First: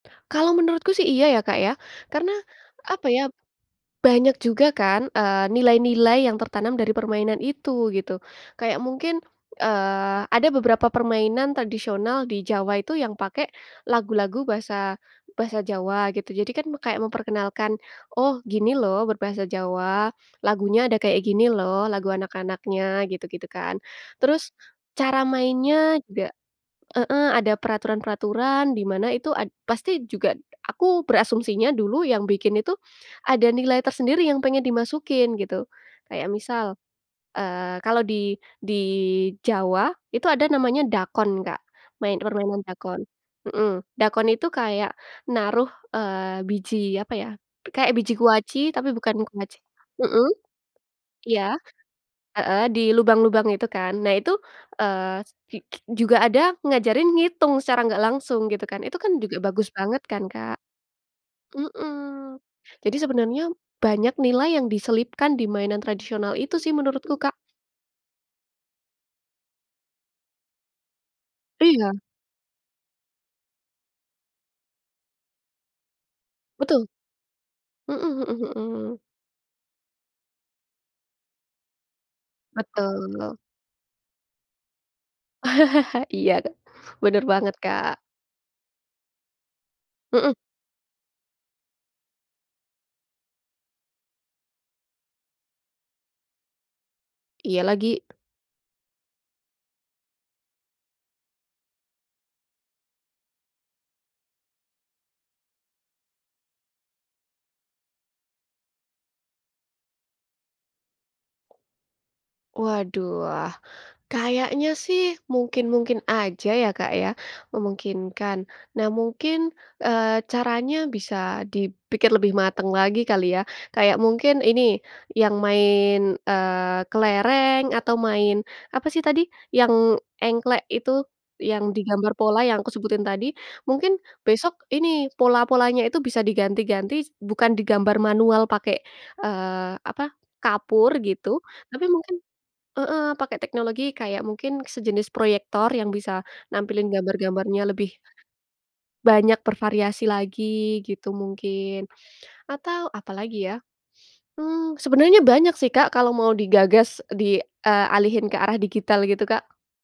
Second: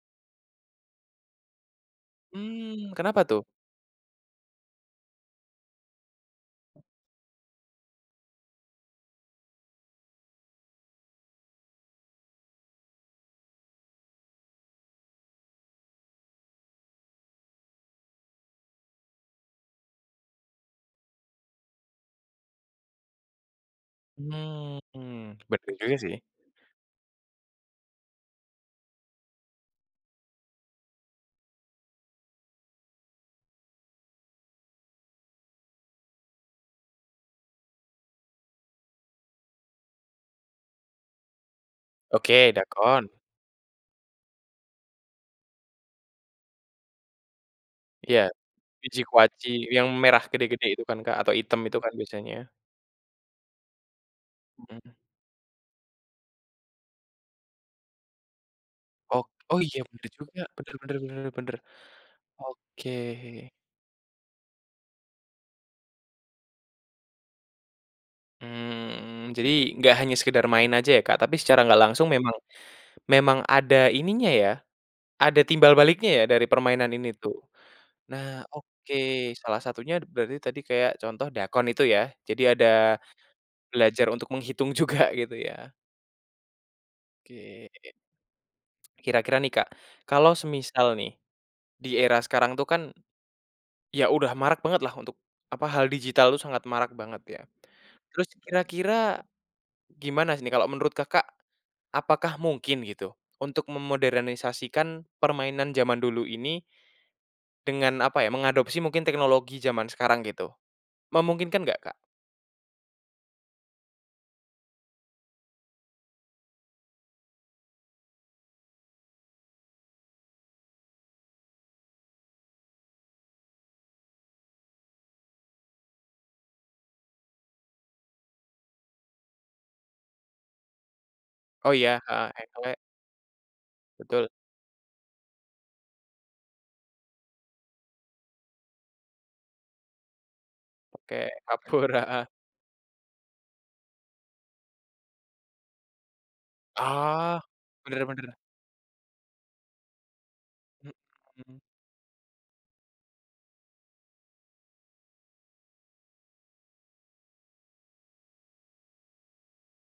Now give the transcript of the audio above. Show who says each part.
Speaker 1: Kalau menurutku sih iya ya, Kak, ya karena
Speaker 2: Mmm,
Speaker 1: apa ya.
Speaker 2: kenapa tuh?
Speaker 1: Banyak juga kan, eee, nilai-nilai yang tertanam dari permainan itu gitu, kayak mungkin, eee, ada beberapa permainan tradisional di Jawa itu yang pakai lagu-lagu bahasa bahasa Jawa gitu jadi kan kayak memperkenalkan, "Oh gini loh berbahasa Jawa lagunya ada kayak gini loh lagu anak-anaknya," gitu-gitu kan, terus
Speaker 2: Mmm,
Speaker 1: cara
Speaker 2: benar juga
Speaker 1: mainnya
Speaker 2: sih.
Speaker 1: juga heeh, ada peraturan-peraturan di mana itu ad pasti juga aku berasumsinya dulu yang bikin itu, ada nilai tersendiri yang pengen dimasukin gitu, kayak misal, eee, kalau di di Jawa itu ada namanya dakon, Kak, main
Speaker 2: Oke,
Speaker 1: permainan dakon,
Speaker 2: dakon.
Speaker 1: mmm, dakon itu kayak naruh, eee, biji apa ya, kayak biji
Speaker 2: Iya,
Speaker 1: kuaci tapi
Speaker 2: biji
Speaker 1: bukan
Speaker 2: kuaci
Speaker 1: kuaci
Speaker 2: yang merah
Speaker 1: mmm,
Speaker 2: gede-gede itu kan, Kak, atau
Speaker 1: iya,
Speaker 2: hitam itu kan biasanya.
Speaker 1: heeh, di lubang-lubang itu kan nah itu,
Speaker 2: Mmm.
Speaker 1: eee, s ki ki juga ada ngajarin ngitung secara enggak langsung gitu kan itu kan
Speaker 2: Ok
Speaker 1: juga
Speaker 2: oh
Speaker 1: bagus
Speaker 2: iya
Speaker 1: banget
Speaker 2: benar
Speaker 1: kan,
Speaker 2: juga
Speaker 1: Kak,
Speaker 2: benar benar benar benar,
Speaker 1: mhm,
Speaker 2: oke.
Speaker 1: jadi sebenarnya banyak nilai yang diselipkan di mainan tradisional itu sih menurutku, Kak.
Speaker 2: Mmm, jadi enggak hanya sekedar main aja ya, Kak, tapi secara nggak
Speaker 1: Iya.
Speaker 2: langsung memang, memang ada ininya ya, ada timbal baliknya ya dari
Speaker 1: Betul.
Speaker 2: permainan ini tuh.
Speaker 1: Mmm,
Speaker 2: Nah
Speaker 1: mhm
Speaker 2: oke
Speaker 1: mhm.
Speaker 2: salah satunya d berarti tadi kayak contoh dakon itu ya? Jadi ada,
Speaker 1: Betul.
Speaker 2: belajar untuk menghitung juga gitu ya.
Speaker 1: Iya, Kak, bener banget,
Speaker 2: Oke.
Speaker 1: Kak.
Speaker 2: Kira-kira nih, Kak,
Speaker 1: Mmm.
Speaker 2: kalau semisal nih, di era sekarang tuh kan. Ya udah marak banget lah untuk, apa hal digital itu sangat marak banget ya,
Speaker 1: Iya lagi.
Speaker 2: terus kira-kira, gimana sih nih kalau menurut Kakak, apakah mungkin gitu, untuk memodernisasikan permainan jaman dulu ini dengan apa ya mengadopsi mungkin teknologi jaman sekarang gitu, memungkinkan nggak, Kak?
Speaker 1: Waduh, ah, kayaknya sih mungkin-mungkin aja ya, Kak, ya, memungkinkan nah mungkin, eee, caranya bisa dipikir lebih matang lagi kali ya kayak mungkin ini, yang main, eee, kelereng atau main apa sih tadi yang engklek itu, yang
Speaker 2: Oh ya,
Speaker 1: digambar
Speaker 2: heeh,
Speaker 1: pola yang aku
Speaker 2: engklek.
Speaker 1: sebutin tadi, mungkin
Speaker 2: Betul.
Speaker 1: besok ini pola-polanya itu bisa diganti-ganti s bukan digambar manual pakai, eee, apa, kapur gitu
Speaker 2: Oke
Speaker 1: tapi
Speaker 2: kapur,
Speaker 1: mungkin
Speaker 2: heeh.
Speaker 1: heeh, pakai teknologi kayak mungkin sejenis proyektor yang bisa nampilin
Speaker 2: Oh,
Speaker 1: gambar-gambarnya lebih
Speaker 2: benar benar.
Speaker 1: banyak bervariasi lagi gitu
Speaker 2: Mmm.
Speaker 1: mungkin, atau apalagi ya, mmm, sebenarnya banyak sih, Kak, kalau mau digagas di, eee, alihin ke arah digital gitu, Kak.